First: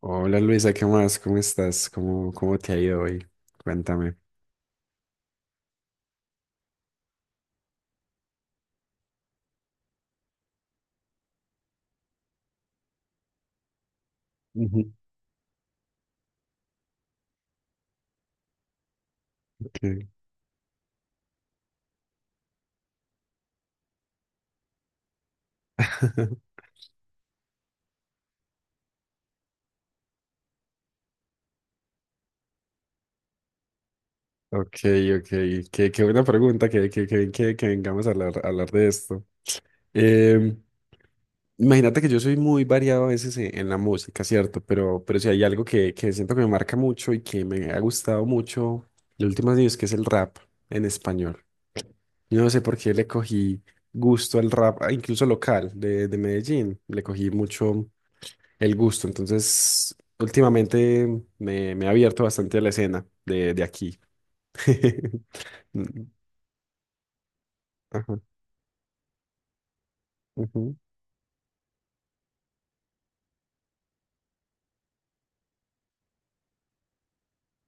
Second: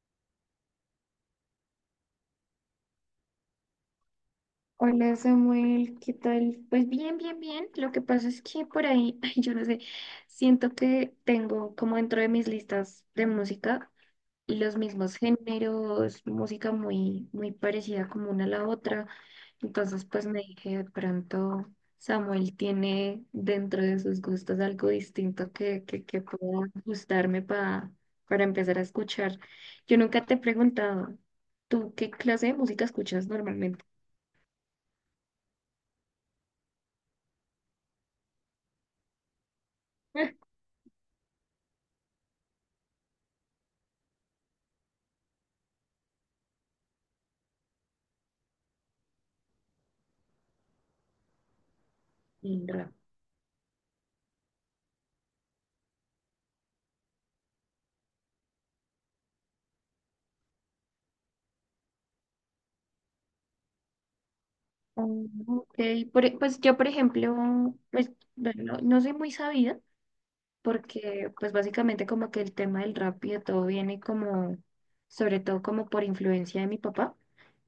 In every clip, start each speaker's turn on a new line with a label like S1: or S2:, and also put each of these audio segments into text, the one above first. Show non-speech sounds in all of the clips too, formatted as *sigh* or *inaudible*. S1: Hola Luisa, ¿qué más? ¿Cómo estás? ¿Cómo te ha ido hoy? Cuéntame.
S2: Hola Samuel, ¿qué tal? Pues bien. Lo que pasa es que por ahí, *laughs* ay, yo no sé, siento que tengo como dentro de mis listas de música los
S1: Ujú.
S2: mismos géneros, música muy parecida como una a la otra. Entonces,
S1: ¿Qué?
S2: pues me dije, de pronto Samuel tiene dentro de sus gustos algo distinto que
S1: *laughs*
S2: pueda gustarme para empezar a escuchar. Yo nunca te he preguntado, ¿tú qué clase de música escuchas normalmente?
S1: Ok, ok. Qué buena pregunta, que vengamos a hablar, de esto.
S2: *laughs*
S1: Em, imagínate que yo soy muy variado a veces en la música, ¿cierto? Pero si hay algo que siento que me marca mucho y que me ha gustado mucho los últimos años, que es el rap en español. Yo no sé por
S2: Indra.
S1: qué le cogí gusto al rap, incluso local, de Medellín. Le cogí mucho el gusto. Entonces, últimamente me he abierto bastante a la escena de aquí. *laughs*
S2: Oh, ok.
S1: Mm,
S2: Pues yo, por ejemplo, pues
S1: ajá,
S2: bueno, no, no soy muy sabida
S1: ujú,
S2: porque pues básicamente como que el tema del rap y de todo viene como, sobre todo como por influencia de mi papá,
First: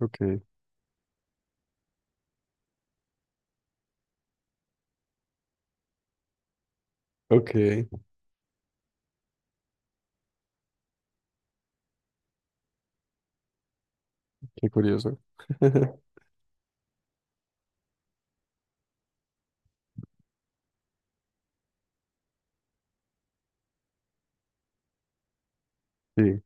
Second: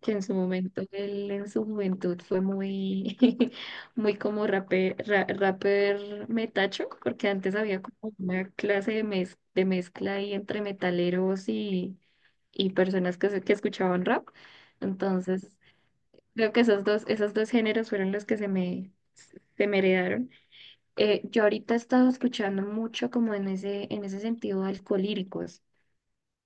S2: que
S1: ok,
S2: en su momento, él en su juventud fue muy, *laughs* muy como rapper, rapper metacho, porque
S1: ok,
S2: antes había
S1: qué
S2: como una clase de, de mezcla ahí entre metaleros y personas que escuchaban rap.
S1: curioso.
S2: Entonces
S1: *laughs*
S2: creo que esos dos géneros fueron los que se me heredaron. Yo ahorita he estado escuchando mucho como en ese sentido alcolíricos.
S1: Sí,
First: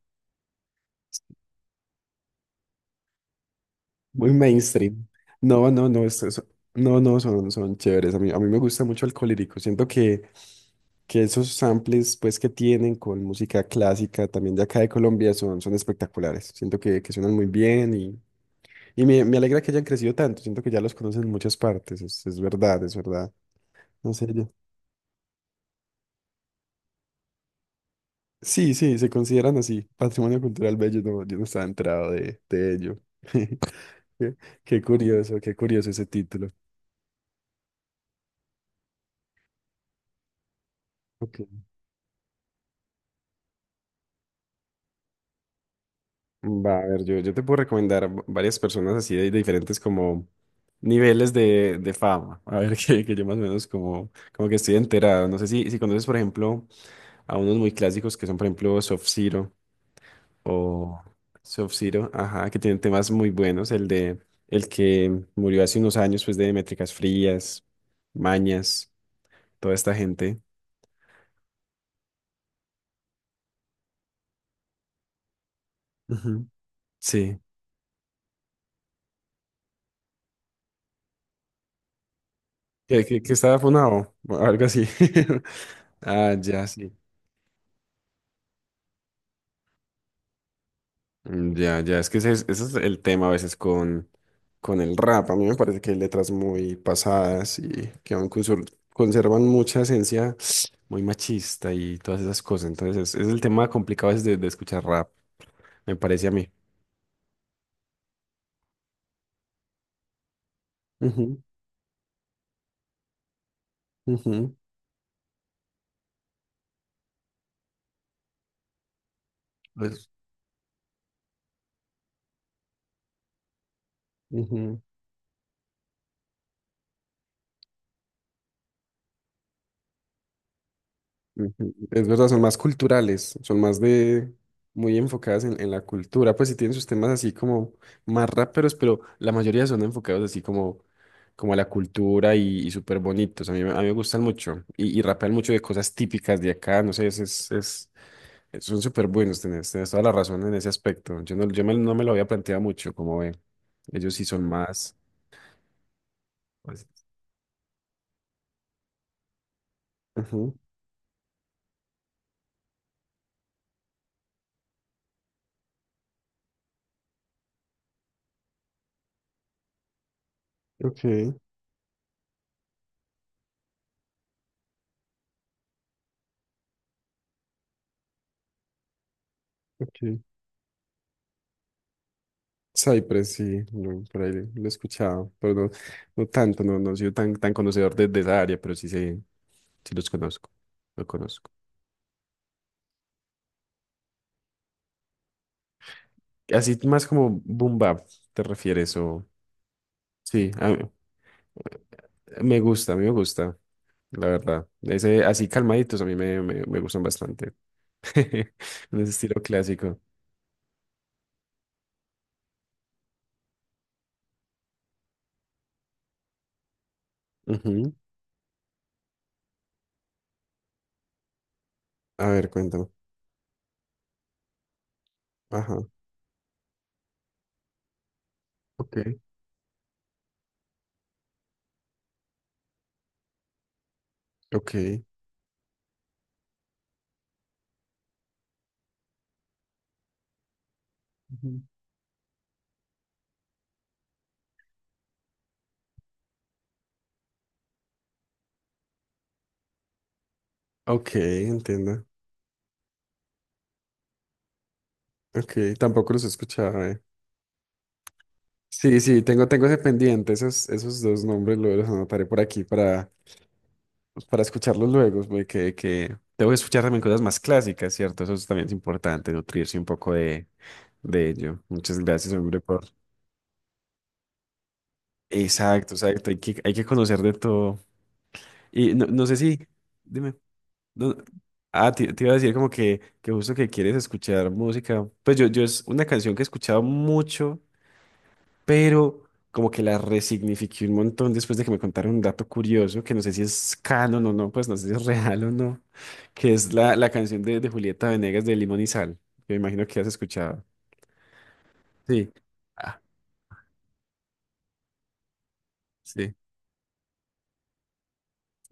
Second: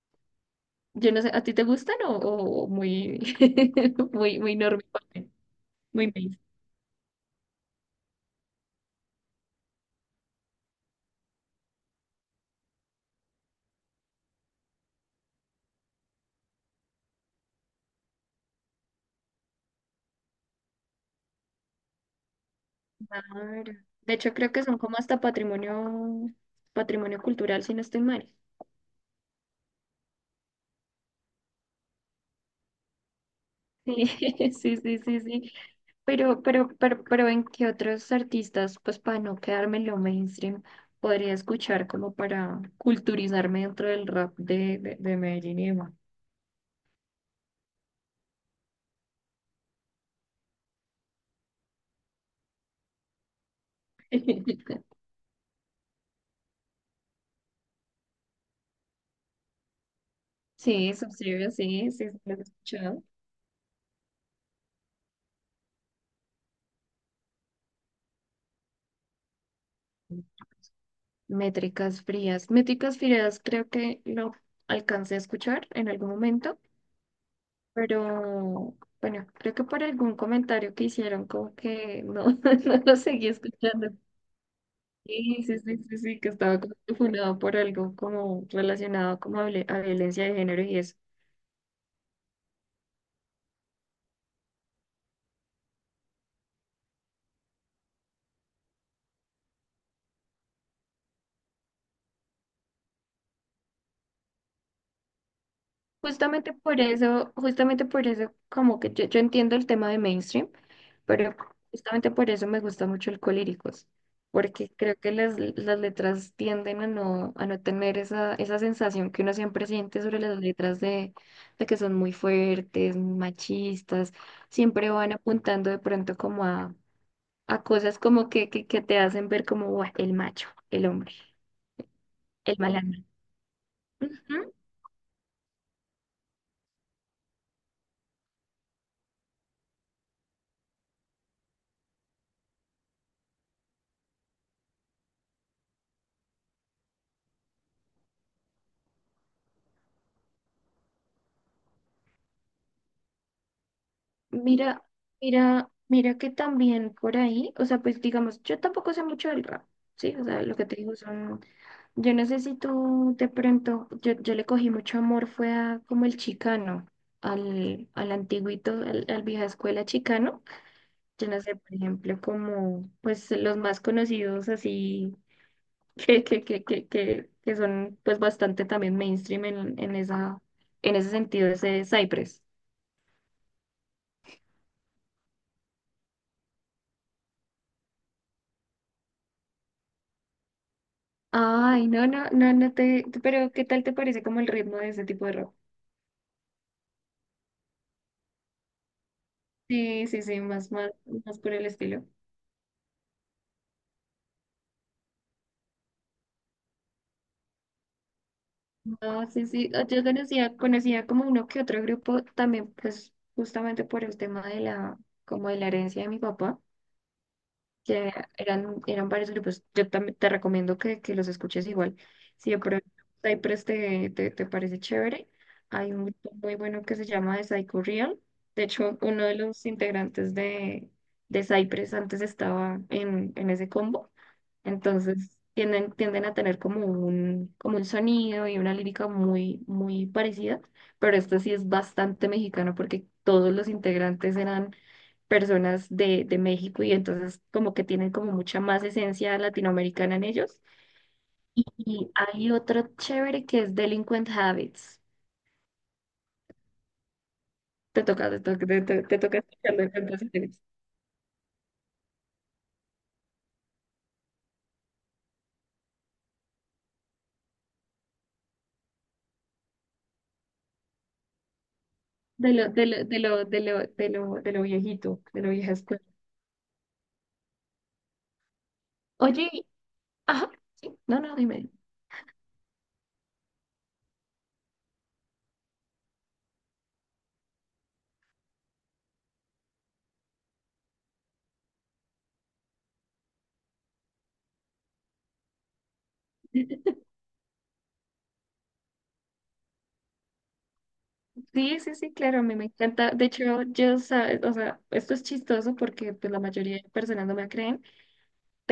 S2: Yo no sé, ¿a ti te gustan o muy, *laughs*
S1: muy
S2: muy normal?
S1: mainstream. No, no, no,
S2: ¿Muy mainstream?
S1: no, no, son chéveres. A mí me gusta mucho el colírico. Siento que esos samples pues, que tienen con música clásica también de acá de Colombia son espectaculares. Siento que suenan muy bien. Y me alegra que hayan crecido tanto. Siento que ya los conocen en muchas partes. Es verdad, es verdad.
S2: Claro.
S1: No
S2: De
S1: sé
S2: hecho,
S1: yo.
S2: creo que son como hasta patrimonio, patrimonio cultural, si no estoy mal.
S1: Sí, sí, se consideran así. Patrimonio cultural bello. No, yo no estaba enterado de ello. *laughs*
S2: Sí,
S1: Qué,
S2: *laughs* sí,
S1: qué
S2: sí, sí,
S1: curioso,
S2: sí.
S1: qué curioso ese
S2: Pero,
S1: título.
S2: pero, pero, pero ¿en qué otros artistas, pues para no quedarme en lo mainstream, podría
S1: Ok.
S2: escuchar como para culturizarme dentro del rap de Medellín y demás?
S1: Va, a ver, yo te puedo recomendar varias personas así de, diferentes como niveles de fama. A ver, *laughs* que yo más o menos como que estoy
S2: *laughs*
S1: enterado. No sé si conoces, por ejemplo, a unos muy clásicos que son, por ejemplo, Soft Ciro.
S2: Sí,
S1: O
S2: Subsidio, sí,
S1: Sub-Zero,
S2: lo he
S1: ajá, que tienen
S2: escuchado.
S1: temas muy buenos. El que murió hace unos años, pues de Métricas Frías, Mañas, toda esta gente.
S2: Métricas frías. Métricas frías creo que lo alcancé a escuchar en algún
S1: Ujú.
S2: momento,
S1: Sí.
S2: pero bueno, creo que por algún comentario que hicieron como que no, *laughs* no lo
S1: Que, que,
S2: seguí
S1: que estaba
S2: escuchando.
S1: funado, o algo así.
S2: Sí,
S1: *laughs*
S2: sí, sí, sí, sí, que
S1: Ah,
S2: estaba
S1: ya,
S2: como
S1: sí.
S2: que fundado por algo como relacionado como a, a violencia de género y eso.
S1: Mm, ya, ya, es que ese es el tema a veces con el rap. A mí me parece que hay letras muy pasadas y que aún conservan mucha esencia muy machista y todas esas cosas. Entonces, es el tema complicado a veces de escuchar rap, me parece a mí.
S2: Justamente por eso, justamente por eso, como que yo entiendo el tema de mainstream, pero justamente por eso me gusta mucho el Colíricos,
S1: Ujú, ujú,
S2: porque creo que las letras tienden a no tener esa, esa sensación que uno siempre siente
S1: pues,
S2: sobre las letras de que son muy fuertes, muy machistas,
S1: ujú,
S2: siempre van apuntando de pronto como a cosas como que te hacen ver como "Buah, el macho, el hombre,
S1: ujú. Es verdad, son
S2: el
S1: más
S2: malandro".
S1: culturales, son más de
S2: Ujú.
S1: muy enfocadas en la cultura, pues sí tienen sus temas así como más raperos, pero la mayoría son enfocados así como a la cultura y súper bonitos. A mí me gustan mucho y rapean mucho de cosas típicas de acá, no sé, son súper buenos, tenés toda la razón en ese aspecto. Yo no me lo había planteado mucho, como ve, ellos sí son
S2: Mira,
S1: más.
S2: mira que
S1: Pues,
S2: también por ahí, o sea, pues digamos, yo tampoco sé mucho del rap, ¿sí? O sea,
S1: ujú,
S2: lo que te digo son, yo no sé si tú de pronto, yo le cogí mucho amor, fue a como el chicano, al antiguito, al vieja escuela chicano. Yo
S1: ok,
S2: no sé, por ejemplo, como pues los más conocidos así que son pues bastante también mainstream en
S1: ok.
S2: esa, en ese sentido, ese Cypress.
S1: Cypress, sí, no, por ahí lo he escuchado, pero no, no tanto, no, no he sido tan conocedor de esa área, pero sí sé, sí los conozco, lo conozco.
S2: Ay, no te, pero ¿qué tal te parece como el ritmo de ese tipo de rock?
S1: Así más como boom bap, ¿te refieres? O,
S2: Sí,
S1: sí,
S2: más, más por el estilo.
S1: me gusta, a mí me gusta, la verdad. Ese, así calmaditos a mí me gustan bastante, *laughs* en ese
S2: No,
S1: estilo
S2: sí, sí,
S1: clásico.
S2: yo conocía, conocía como uno que otro grupo también, pues justamente por el tema de la, como de la herencia de mi papá.
S1: Ujú.
S2: Que eran, eran varios grupos. Yo también te recomiendo que los escuches igual.
S1: A ver,
S2: Si de pronto
S1: cuéntame.
S2: Cypress te, te parece chévere,
S1: Ajá,
S2: hay un grupo muy bueno que se llama The Psycho Real. De hecho,
S1: ok,
S2: uno de los integrantes de Cypress antes estaba en ese combo.
S1: ok,
S2: Entonces tienden a tener como un sonido y una lírica muy parecida, pero esto sí
S1: ujú.
S2: es bastante mexicano porque todos los integrantes eran personas de México y entonces como que tienen como mucha más esencia latinoamericana en ellos.
S1: Ok, entiendo.
S2: Y hay otro chévere que es Delinquent Habits.
S1: Ok, tampoco los he escuchado, eh. Sí,
S2: Te
S1: sí,
S2: toca
S1: tengo
S2: escuchar
S1: ese
S2: Delinquent
S1: pendiente,
S2: Habits.
S1: esos dos nombres los anotaré por aquí para, pues, para escucharlos luego, güey, que tengo que escuchar también cosas más clásicas, ¿cierto? Eso también es importante, nutrirse un poco de ello. Muchas gracias,
S2: De
S1: hombre,
S2: lo,
S1: por...
S2: de lo, de lo, de lo, de lo, De lo viejito, de lo vieja
S1: Exacto,
S2: escuela.
S1: exacto, hay que conocer de todo. Y no, no sé
S2: Oye,
S1: si, dime,
S2: ajá, sí,
S1: no-
S2: no, no, dime.
S1: te iba a decir como que justo que quieres escuchar música, pues yo es una canción que he escuchado mucho, pero como que la resignifiqué un montón después de que me contaron un dato curioso, que no sé si es canon o no, pues no sé si es real o no, que es la,
S2: *laughs*
S1: la canción de Julieta Venegas, de Limón y Sal, que me imagino que has escuchado.
S2: Sí,
S1: Sí.
S2: claro, a mí me
S1: Ah,
S2: encanta. De hecho, yo, sabes, o sea, esto es chistoso porque pues,
S1: sí.
S2: la mayoría de personas no me creen,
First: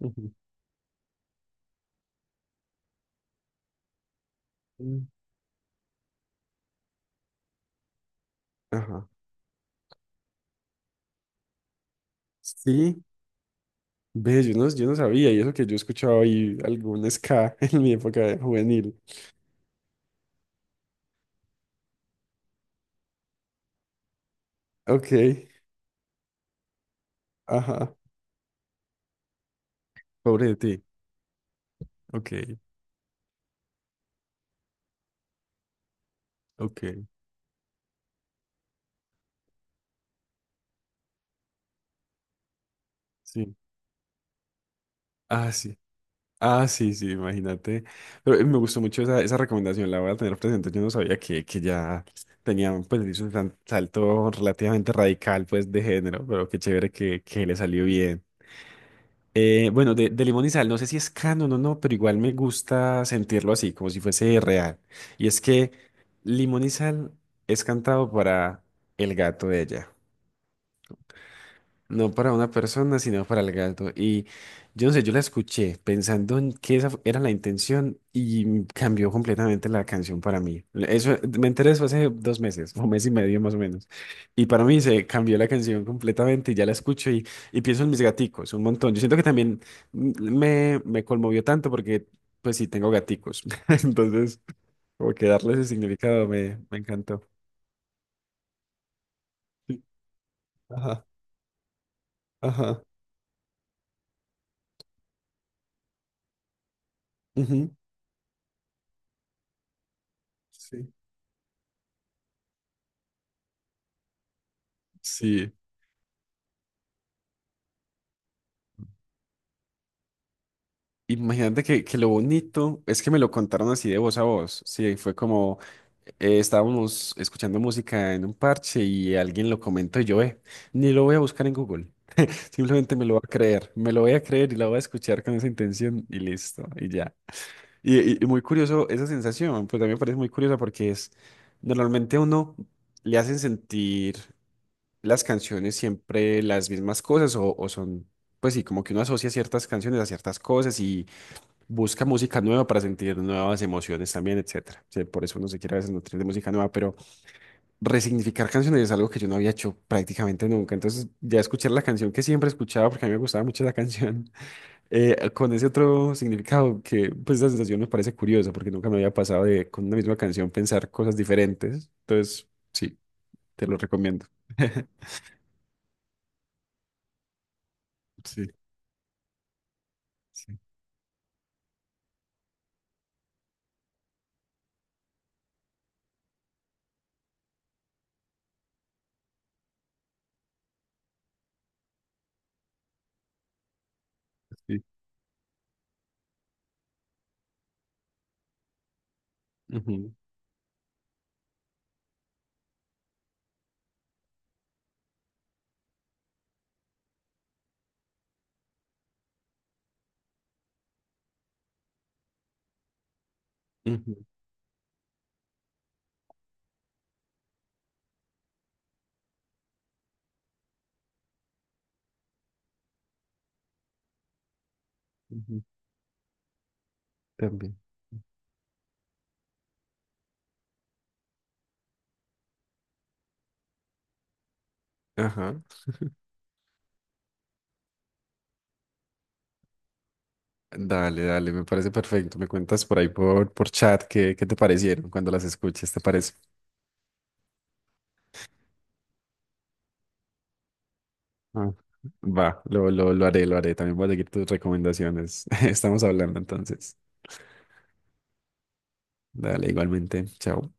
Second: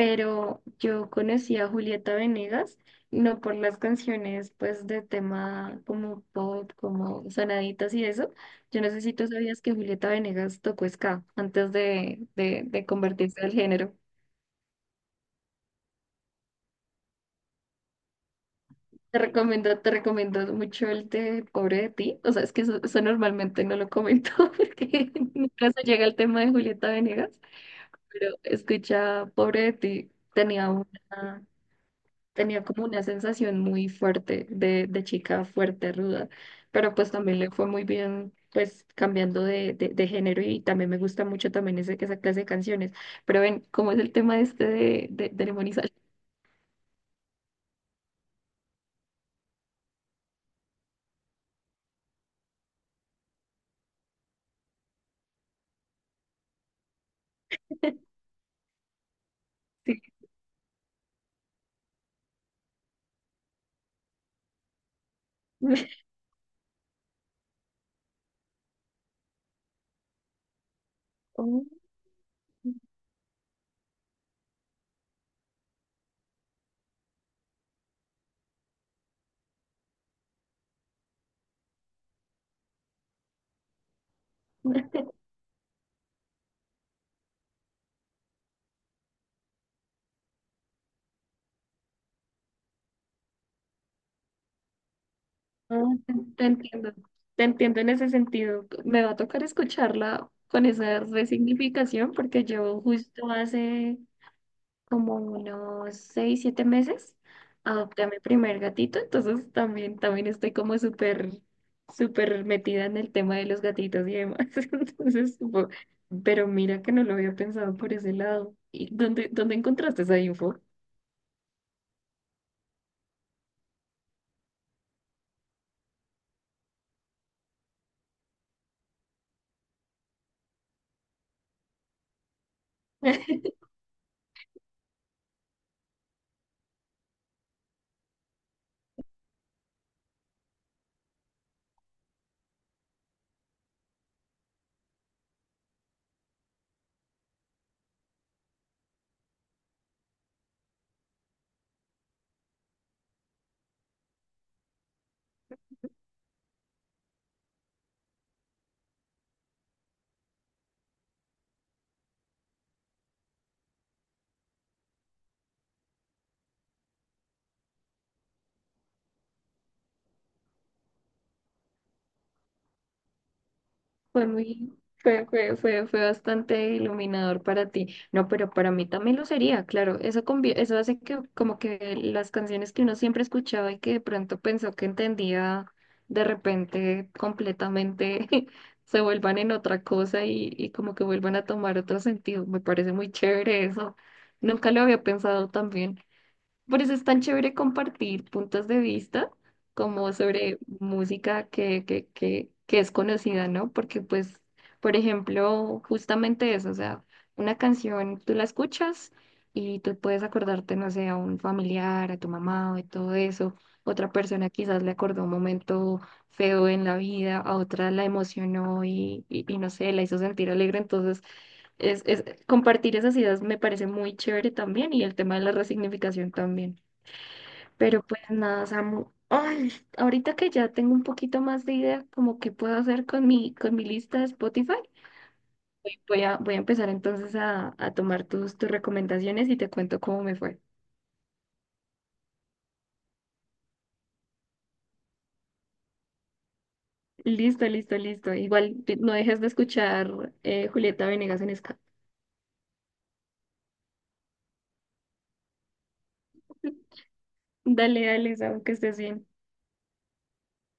S1: Ujú.
S2: yo conocí a Julieta Venegas, no por las canciones, pues, de tema como pop, como sonaditas y eso. Yo no sé
S1: Ajá.
S2: si tú sabías que Julieta Venegas tocó ska antes de
S1: Sí,
S2: convertirse al género.
S1: ve, yo no sabía, y eso que yo escuchaba ahí algún ska *laughs* en mi época juvenil.
S2: Te recomiendo mucho el de Pobre de ti. O sea, es que eso normalmente no lo comento *laughs* porque
S1: Ok,
S2: nunca se llega al tema de Julieta Venegas.
S1: ajá,
S2: Pero escucha, pobre de ti,
S1: pobre de
S2: tenía
S1: ti.
S2: una,
S1: Ok,
S2: tenía como una sensación muy fuerte de chica fuerte, ruda, pero
S1: ok,
S2: pues también le fue muy bien, pues cambiando de género y también me gusta mucho también ese, esa clase de canciones. Pero
S1: sí.
S2: ven, ¿cómo es el tema este de
S1: Ah, sí.
S2: Lemonizal? *laughs*
S1: Ah, sí, sí, imagínate. Pero me gustó mucho esa recomendación, la voy a tener presente. Yo no sabía que ya tenía, pues, hizo un salto relativamente radical, pues, de género, pero qué chévere que le salió bien. Bueno,
S2: Sí.
S1: de Limón y Sal, no sé si es canon o no, pero igual me gusta sentirlo así, como si fuese real. Y es que Limón y Sal es cantado para el gato de ella.
S2: Oh,
S1: No para una persona, sino para el gato. Y yo no sé, yo la escuché pensando en que esa era la intención, y cambió completamente la canción para mí. Eso, me enteré eso hace 2 meses, o mes y medio más o menos. Y para mí se
S2: no.
S1: cambió la canción completamente y ya la escucho, y pienso en mis gaticos un montón. Yo siento que también me conmovió tanto porque, pues sí, tengo gaticos. *laughs* Entonces, como que darle ese
S2: Te
S1: significado
S2: te
S1: me
S2: entiendo,
S1: encantó.
S2: te entiendo en ese sentido. Me va a tocar
S1: Sí.
S2: escucharla con esa
S1: Ajá,
S2: resignificación porque yo
S1: ajá.
S2: justo hace como unos 6, 7 meses,
S1: Ujú.
S2: adopté a mi primer gatito, entonces también, también estoy como
S1: Sí.
S2: súper, súper metida en el tema de los gatitos y demás. *laughs* Entonces,
S1: Sí.
S2: pero mira que no lo había pensado por ese lado. ¿Y dónde, dónde encontraste esa info?
S1: Imagínate que lo bonito es que me lo contaron así de voz a voz. Sí, fue como estábamos escuchando música en un parche y alguien lo comentó, y yo, ni lo voy a buscar en Google. *laughs* Simplemente me lo voy a creer, me lo voy a creer, y la voy a escuchar con esa intención y listo, y ya. Y muy curioso esa sensación, pues a mí me parece muy curiosa porque es, normalmente a uno le hacen sentir las canciones siempre las mismas cosas, o son, pues sí, como que uno asocia ciertas canciones a ciertas cosas, busca música nueva para sentir nuevas emociones también, etcétera. Sí, por eso uno se quiere a veces nutrir de música nueva, pero resignificar canciones es algo que yo no había hecho prácticamente nunca. Entonces, ya escuchar la canción que siempre escuchaba, porque a mí me gustaba mucho la canción, *laughs* con ese otro significado que, pues, la sensación me parece curiosa, porque nunca me había pasado, de con una misma canción pensar cosas diferentes. Entonces, sí, te lo recomiendo.
S2: Fue muy,
S1: *laughs*
S2: fue, fue, fue, Fue bastante iluminador para ti. No,
S1: Sí,
S2: pero para mí también lo sería, claro. Eso,
S1: sí,
S2: eso hace que como que las canciones que uno siempre escuchaba y que de pronto pensó que entendía, de repente completamente *laughs* se vuelvan en otra cosa y como que vuelvan a tomar otro sentido. Me parece muy chévere eso. Nunca lo
S1: sí.
S2: había pensado también. Por eso es tan chévere compartir puntos de vista
S1: Ujú,
S2: como sobre música que es conocida, ¿no? Porque pues, por ejemplo, justamente eso, o sea, una canción tú la escuchas y tú puedes acordarte, no sé, a un familiar, a tu mamá y todo eso. Otra
S1: ujú,
S2: persona quizás le acordó un momento feo en la vida, a otra la emocionó y no sé, la hizo sentir alegre. Entonces, compartir esas ideas me parece muy chévere también y el tema de la
S1: ujú,
S2: resignificación también.
S1: también.
S2: Pero pues nada, Samu. Ay, ahorita que ya tengo un poquito más de idea como que puedo hacer con mi lista de Spotify,
S1: Ajá.
S2: voy a, voy a empezar entonces a tomar tus, tus recomendaciones y te cuento cómo me fue.
S1: Dale, dale, me parece perfecto. Me cuentas por ahí por chat qué te parecieron cuando las escuches, ¿te parece?
S2: Listo. Igual no dejes de escuchar Julieta Venegas en
S1: Ah,
S2: ska.
S1: va, lo haré, lo haré. También voy a seguir tus recomendaciones. *laughs* Estamos hablando entonces.
S2: *laughs* Dale, dale, Samu, que estés bien.
S1: Dale, igualmente. Chao.